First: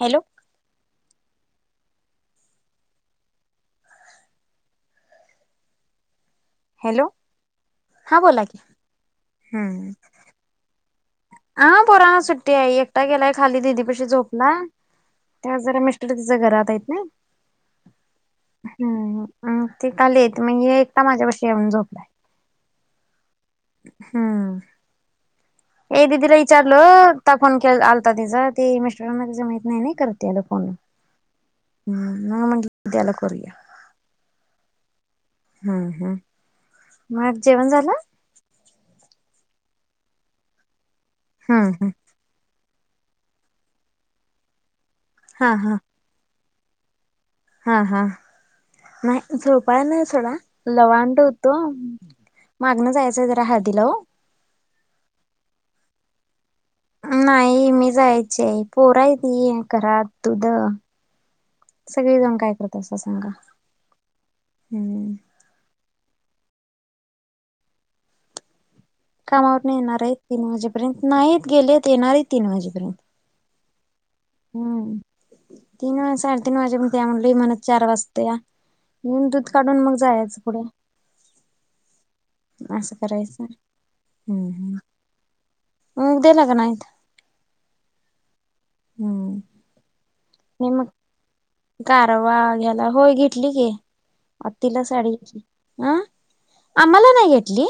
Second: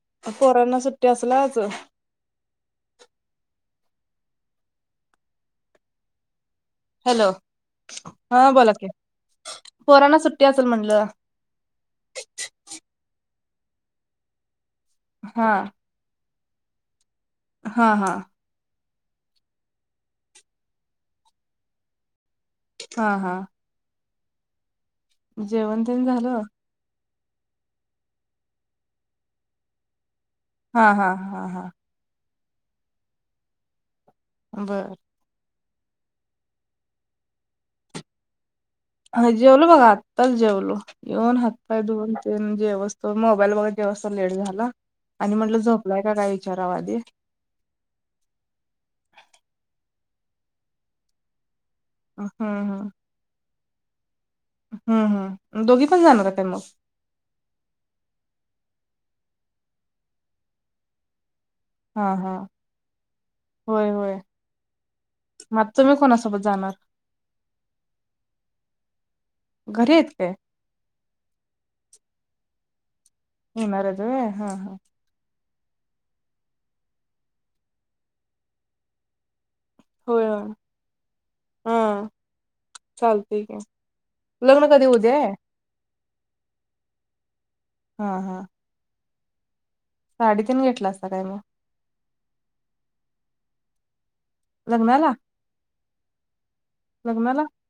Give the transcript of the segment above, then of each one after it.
Hello corona सुट्टी असल्याच hello हा बोला की बोलाते हम्म पोराना सुट्टी असेल म्हटलं हा पोरा सुट्टी आहे एकटा गेलाय खाली दिदी पशी झोपला हा त्या जरा मि तिच्यां घरात आहेत ना हां हां हम् ते काल येत मग एकटा माझ्यापशी येऊन झोपलाय हा हा हम्म जेवण तेन ये दिदीला झालं विचारलं त्या फोन के आलता तिचा ती मिस्टोरला तिं माहत नाही करत त हा हा हा हा हम म्हणलं त्याला करूया बरं हा हा मग जेवण झालं अ जेवलो बघा आत्ताच जेवलो येऊन हम्म हताय हम्म दोन ते जेवस्तो मोबाईल बघा जेवस्त लेट झाला आणि हा म्हटलं हा झोपलाय का काय विचारावा आधी हा हा नाही झोपाय नाही सोडा लवांड होतो हम्म मागनं जायचंय जरा हळदीला हो हम् हम् दोघी पण जाणार का मग नाही मी जायचे आहे पोराय त घरात तुध हा सगळे जाऊन हा काय करत असं सांगा होय होय हम्म मग तुम्ही कोणासोबत जाणार कामावरून घरी येणार आहेत आहे काय तीन वाजेपर्यंत नाहीत गेलेत येणार आहे तीन वाजेपर्यंत ह वरद आहे हा हा हम्म तीन वाज साडेतीन वाजे पण त्या म्हली म्हणत चार वाजते या येऊन दूध काढून मग होय जायचं होय पुढे हा असशं चालतंय करायचचर की हम्म लग्न हम्म कधी उद्या आहे मग देे लाग नाय हा हा हम्म साडेतीन मी मग घेतला असता काय म कारवा घ्याला होय घेतली की. आ तिला साडी लग्नाला घेतली अं आम्हाला नाही लग्नाला घेतली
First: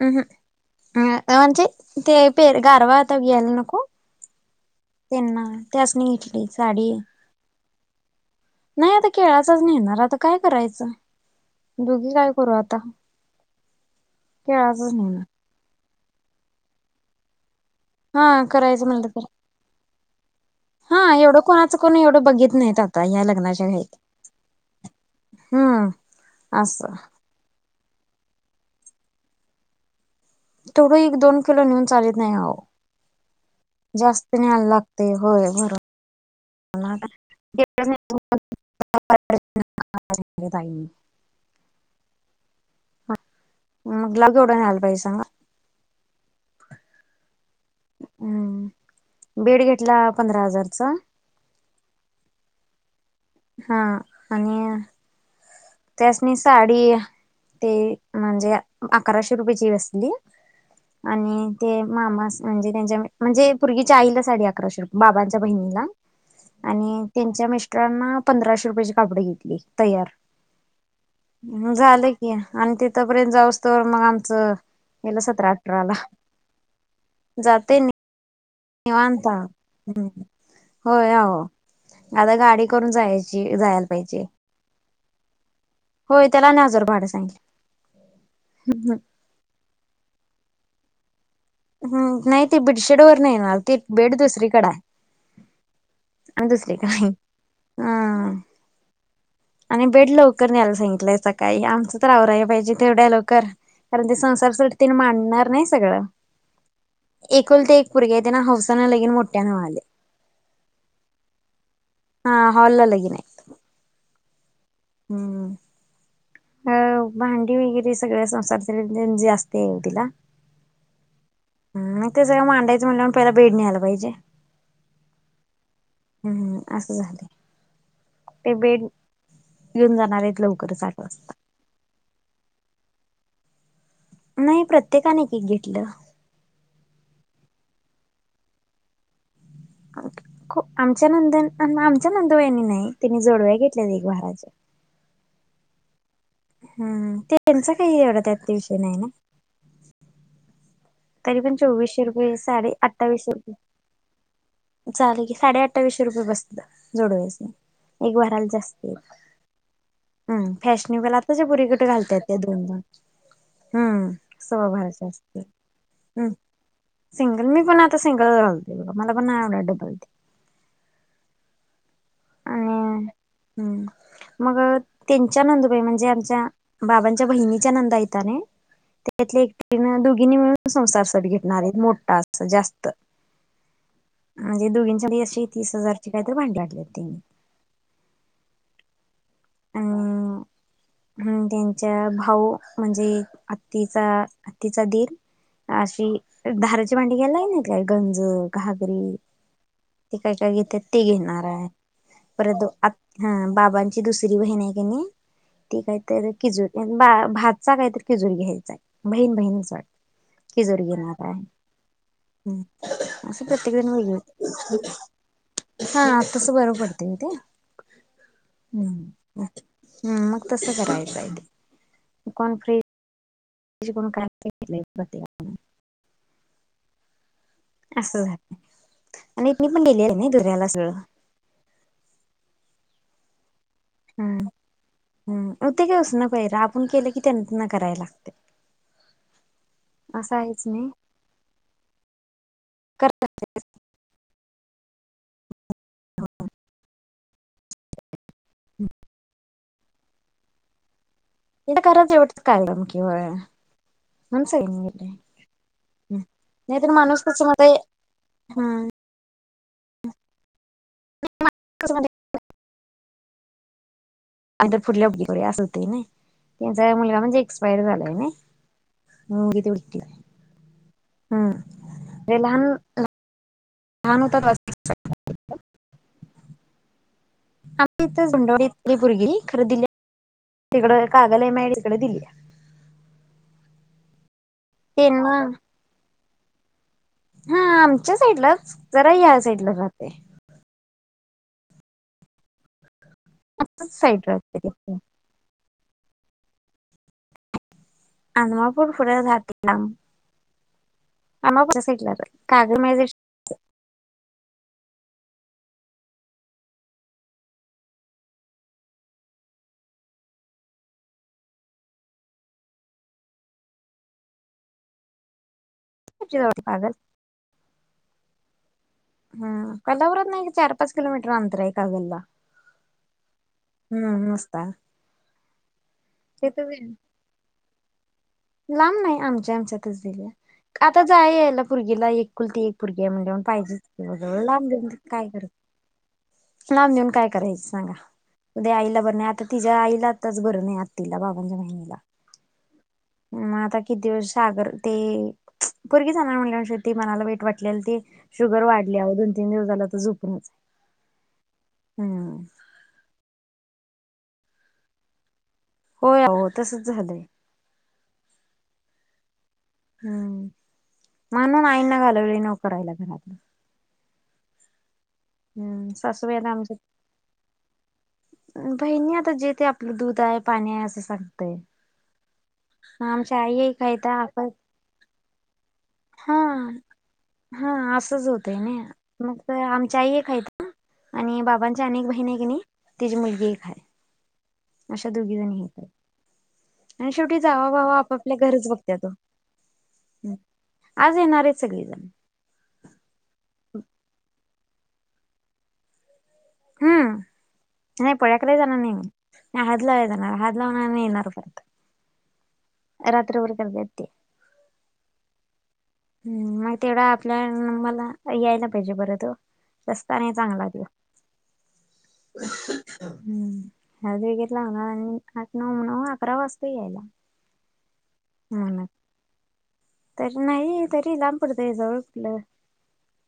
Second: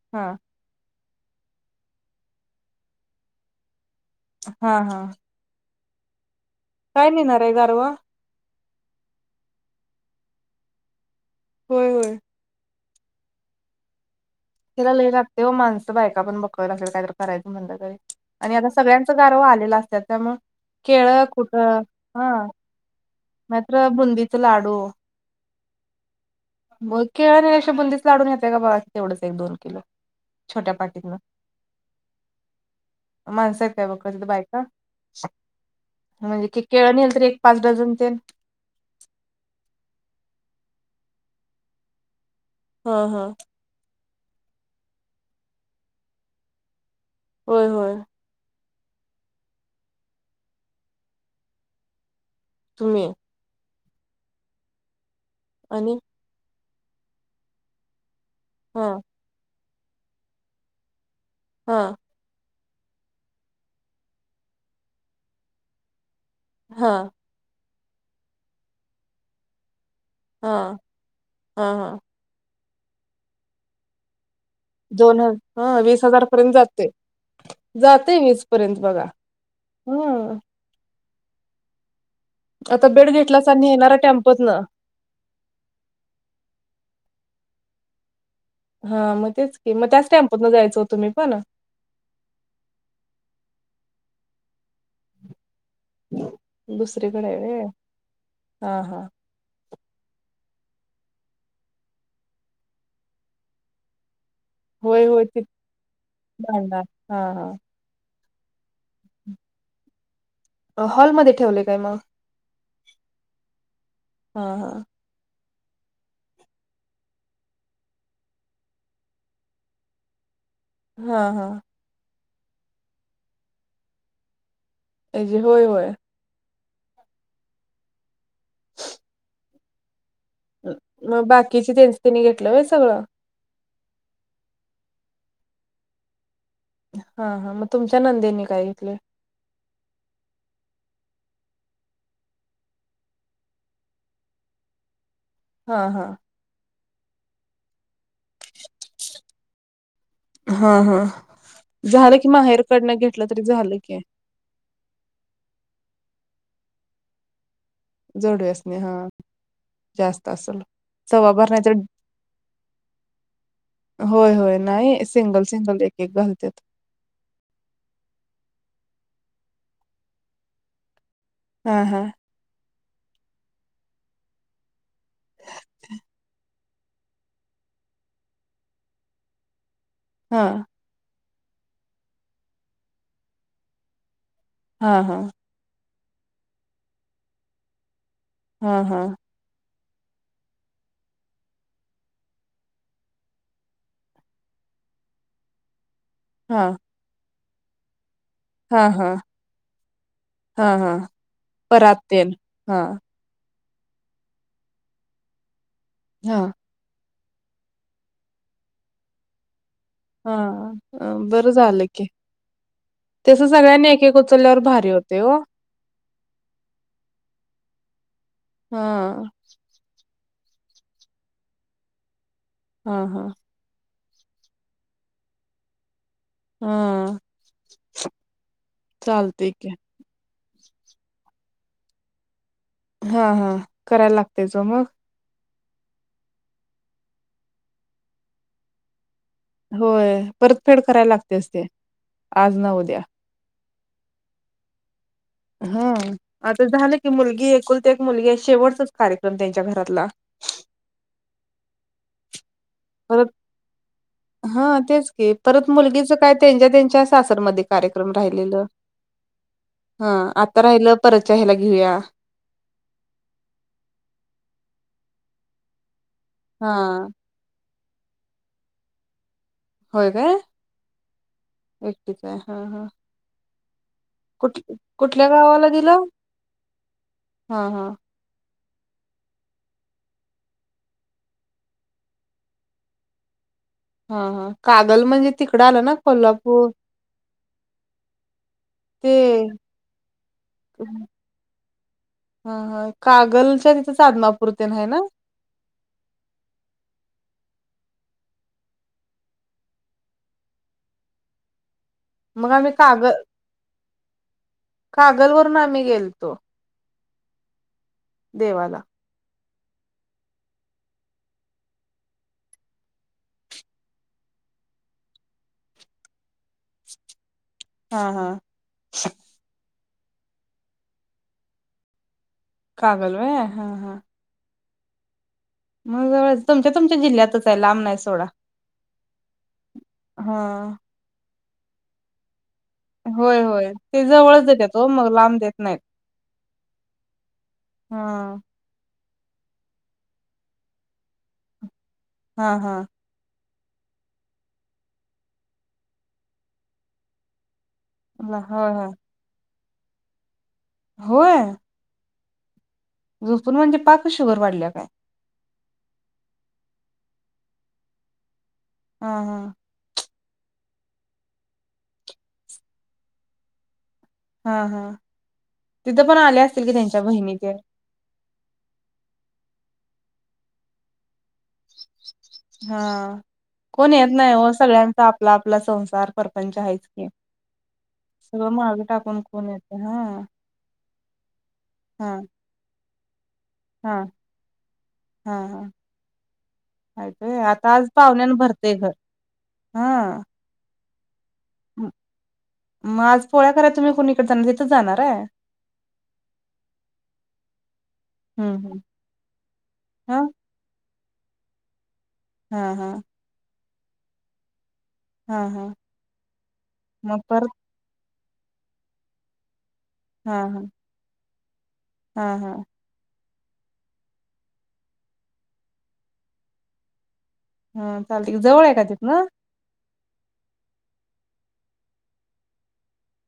अ हा ह म्हणचे ते परग अर्वाता घायला नको. हा हा त्याच नाही घेतली साडी. काय नेणार आहे गारवा नाही आता केळाचाच नाहीणार आता काय करायचं होय दोघी होय काय करू आता तिला केळाचाच लय नेणार लागते व माणसं बायका पण बकव असेल काय तर करायं म्हणटलं तरी. हा आणि आता करायचं म्हणलं सगळ्यांचं तर गारव आलेलं असत त्यामु हा केळ एवढं कुठ कोणाचं कोण एवढं हा बघित नाहीत आता या लग्नाच्या मात्र घाईत बुंदीच लाडू हम्म असस मग केळ आणि अे बंदीच लाढून घेतय का बघा तेवंच एक दोन किलो छोट्या तेवढं पाटीतनं एक दोन किलो नेऊन चालत नाही हो माणसं आहेत काय बघ तिथं जास्त बायका न्याला लागते होय बरो म्हणजे की केळ नेलं तर एक पाच डझन तेन [inaudible] हा हा मग लग एवढं नाही हला पाजे सांा होय होय हम्म बेड घेतला पंधरा हजारचा तुम्ही हा आणि आणि साडी ते म्हणजे हा अकराशे रुपयेची बसली. आणि ते हा मामा म्हणजे त्यांच्या म्हणजे पूर्गीच्या आईला साडी अकराशे बाबांच्या बहिणीला हा आणि मिस्टरांना पंधराशे रुपयाेचे कापडे घेतली तयार हा हा हा झालं की आणि तिथपर्यंत जाऊसत मग आमचं गेलं दोन हज सतरा हा अठराला वीस हजार पर्यंत जाते जाते वीस पयंत बघा निवांत हम्म. ह! होय आ आता गाडी आता करून बेड जायची घेतलास आणि जायला येणार पाहिजे टेम्पोत न होय त्याला न हजर भाड सांगल हा मग तेच की मग त्याच टेम्पूतन जायचं होतं मी पण. हम् नाही ती बिडशेड वर नाहीणार ती बेड दुसरीकड आहे अंत श्री का दुसरीकडे आहे व्हय हा हा हा आणि बेड लवकर न्यायला सांगितलंय सकाळी आमचं तर आवरा आहे पाहिजे तेवढ्या लवकर कारण ते संसारासाठी तने मांडणार नाही सगळं बांड हा एकूल ते एक पूरगी आहे तेन हौसाना लगीन मोठ्यान व्हालय. हॉलमध्येध्ये ठेवले काय मग हा हॉल ला लगीन हाय हा हा हम्म अ भांडी वगैरे सगळ्या संसार जास्त तिला हा हा ह मग ते सगळं मांडायचंटलं प पहिला भेडणीयला पाहिजे अजे होय होय हम्म असं झालं ते बेड येऊन जाणार आहेत लवकरचठ मग बाकीचे त्यांनच त्यांनी घेतलं सगळं नाही प्रत्येकाने एक घेतलं हा हा मग तुमच्या नंदेनी काय घेतले ख आमच्या नंद आमच्या नंदवयानी नाही त्यांिने जडव्या घेतल्या एक भाराचे हा हा हम् त्यांचा काही एवढा त्यात विषय नाही ना हा हा तरी पण चोवीसशे झालं की रुपये माहेर साडे कडनं घेतलं अठ्ठावीसशे तरी रुपये झालं की चालेल की साडे अठ्ठावीसशे रुपये बसत जोडवेस एक वराला जोडव्यासनी हा जास्त जास्त हम असेल फॅशनेबल सव्वा आता ज भर नाही पुे तर कठ घालतात ते दोन दोन हम्म होय होय सव्वा नाही भराच्या असतील सिंगल सिंगल एक एक हम्म घालते सिंगल मी पण आता सिंगल रालते बघा मला पण नाही एवढं डबल हा हा आणि हम् मग त्यांच्या नंदुबाई म्हणजे आमच्या बाबांच्या बहिणीच्या नंदा यता त्यातली एक टन द िळून हा संसारसाठी घेणार आहेत मोठा अस जास्त म्हणजे हा हा दोघींच्याशी तीस हजारची काही तर भांडी आपल्यात त्यांनी. हा हा अ ह त्यांच्या भाऊ म्हणजे आत्तीचा आत्तीचा दीर अशी हा धाराची मांडी घ्यायला आहे नात काय गंज हा हा घागरी ते काय काय हा घेते हा ते घेणार आहे परात तेन परंतु आ हा बाबांची दुसरी बहीण आहे का नाही ती काय तर हा किजूट बा भातचा काहीत खिजुरी घ्यायचाय बहीण बहीणीच वाटतं हा बरं झालंय की हम्म तसं सगळ्यांनी एक एकक उचलल्यावर भारी होते हो हा तसं बरं पडते ते हा हम् मग तसं करायला पाहिजे दुकन फ्रीज हां हां त्या को काय हम असं झा आणि मी की पण गेले आहे नाही दुऱ्याला सगळं हा हा करायला लागतेचो मग हम ते कास न काही र आपण केलं की त्यांना करायला लागते होय असं आहेच परतफेड नाही करायला लागतेस ते आज न उद्या ह हम आता झालं की मुलगी एकुल तर एक मुलगी आहे शेवटचाच कार्यक्रम त्यांच्या घरातला त तर कराच एवटं काय नमकीि व परत हा तेच की परत मुलगीच काय त्यांच्या नाहीतर त्यांच्या माणूस कसं सासरमध्ये मध्ये कार्यक्रम राहिलेलं हा हा आता राहिलं परचहा्यायला कसं घेऊया अर फुढल्या उगीकडे असं होते ना हा त्यांचाग मुलगा म्हणजे एक्सपायर झालायगी ते होय काय एकटीच आहे ते लहान हा हा लहान होतात कुठ कुठल्या गावाला दिलं हा हा आम्ही इथ झुंडडीली भगी खरे दिली तिकड कागलय मायडी इकडे दिली हा हा कागल म्हणजे त्यांना तिकडं आलं ना कोल्हापूर हा आमच्या साईडलाच जरा ते या साईडला राहे हा हा कागलच्या असच तिथेच साईड राहते आदमापुरते ना आहे ते ना अ मा फूर फुढ दातलाम आ् पु सला मग आम्ही कागल कागल वरून आम्ही गेलतो देवाला काग हा हा हम कदापुरात नाही चार पाच किलोमीटर अंतर आहे कागलला कागल वा हा हा कत्ता मग जवळचं तुमच्या तुमच्या जिल्ह्यातच आहे लांबना आहे सोडा लांब नाही आमच्या आमच्यातच दिल्या हा आता जाय यायला भर्गीला एक कुलती एक पोरगी आहे म्हणल्यावर होय होय, पाहिजेच ते की ओ जवळ जवळच लांब देतेत हो देऊन मग काय लांब देत करत नाहीत. लांब देऊन काय करायचे सांगा. हा उद्या आईला बरं नाही, आता तिच्या आईला आताच बरं नाही, आत तिला बाबांच्या महिनला हा हा. मग आता किती दिवस सागर ते पोरगी जाणार म्हणले शवटी मनाला वाईट वाटलेल ते. ल- शुगर होय होय वाढल्या, दोन तीन दिवस झाल तर झोपूनचे. होय. हम्म. झोपून म्हणजे पाकच शुगर वाढल्या काय? हो हो तसंच झालंय. हा हा. हम् म्हणून आईंना घालवली नवकरायला घरातलं. हा हा. हम्म सासूबाई ना आमची च्या बहिणीनीकड बहिणी आता जेते आपलं दूध आहे पाणी आहे, असं सांग. हा आई एक कोण आहेत येत नाही आपण हो, सगळ्यांचा आपला आपला संसार. हा प्रपंच हायेच कि हा असंच सगळं होतंय ना माग टाकून मग कोण तर येते, आमची आई हा. एक आहेत आणि बाबांची अनी एक हा बहीण कीनी, तिची मुलगीये. हा अशा दोघी जणी हे. य आता आज पाहुण्यान आपापल्या घरच भरतेय घर, बघत्यात हा. ओ आज येणारेत सगळे. म- मग आज पोळ्या कराय तुम्ही कोणीकडे जाणारे, तिथं जाणारे. हम्म, नाही पोळ्या करायला हम्म जाणार हम्म नाही मी हळद लावायला हा जाणार हळद णा येणार परत. हा हा. रात्रभर करत्यात ते. हा हा. हम्म मग तेवढा आपल्या मला यायला पाहिजे परंतो रस्त नाही हा हा चांगला त्यो. हा हा [inaudible] हम्म हळद वगैरे लावणार आणि आठ नऊ नऊ, अकरा वाजतील यायला. हा चालते जवळे का तीथ न. तरी नाही तरी लंबपडतय, जवळ कुठलं,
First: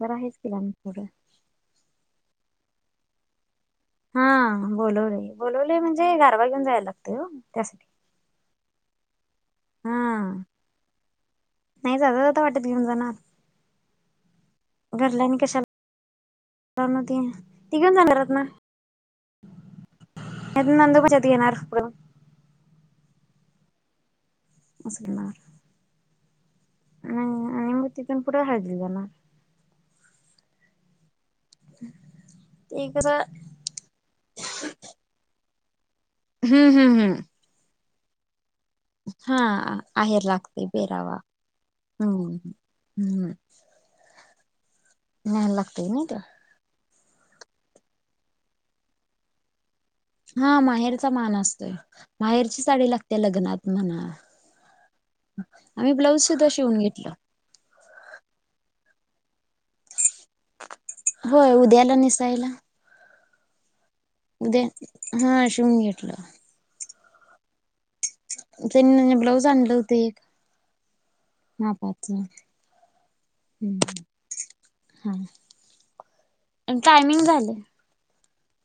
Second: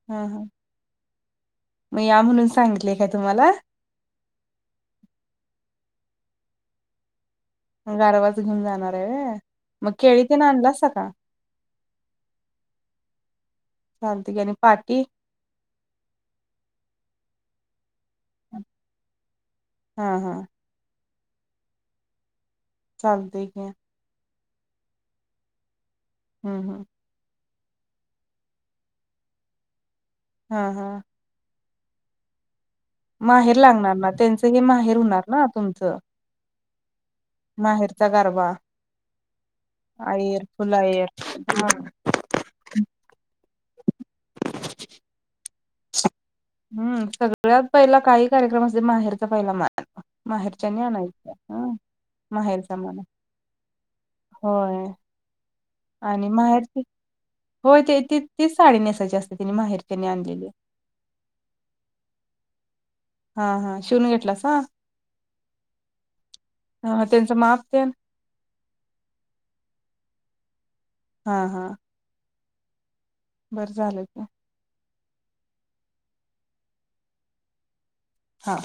जरा आहेच की लंबपडंत. म या म्हणून सांगितले काय तुम्हाला. हा बोलवलय, बोलवलय म्हणजे गारबा घेऊन जायला लागत हो, त्यासाठी. गारबा तू घेऊन जाणार आहे, मग केळी ते न हा आणलासा का? नाही जाताजाता वाटेत घेऊन जाणार, चालतंय की आणि पाटी घरल्याने कशा ती ती घेऊन जाणारतना. हा हा. ननंदूबा च्यात येणार. चालतय की. [unintelligible] हम्म हम्म. ह आणि म तीथुन पुढ हळदला जाणार. हा हा. [inaudible] माहेर लागणार ना, त्यांचं हे माहेर होणार ना तुमचं. हम्म हम्म हम्म. माहेरचा गरबा. हा आहेर लागते, आयर पेरावा हा हम्म हम्म. नेय लागते नाही तर. हम्म सगळ्यात पहिला काही कार्यक्रम असते माहेरचा पहिला मान. हा माहेरच्यानी माहेरचा आणायचं मान असतोय. हं माहेरची साडी माहेरचामाना लागते लग्नात म्हणा. होय आम्ही ब्लाऊज आणि सुद्धा शिवून माहेरची घेतलं हो ते त तीच साडी नेसायची असते तिने माहेर त्यानी आणलेली होय उद्याला निसायला हा हा शिवून घ उद्या हा शिवून घेतलं हा त्यांचं माप त्या त्यां ब्लाऊज आणलं होत एक हा हा मापाच. बरं ह् झालं की हा आणि टायमिंग झाले. हा.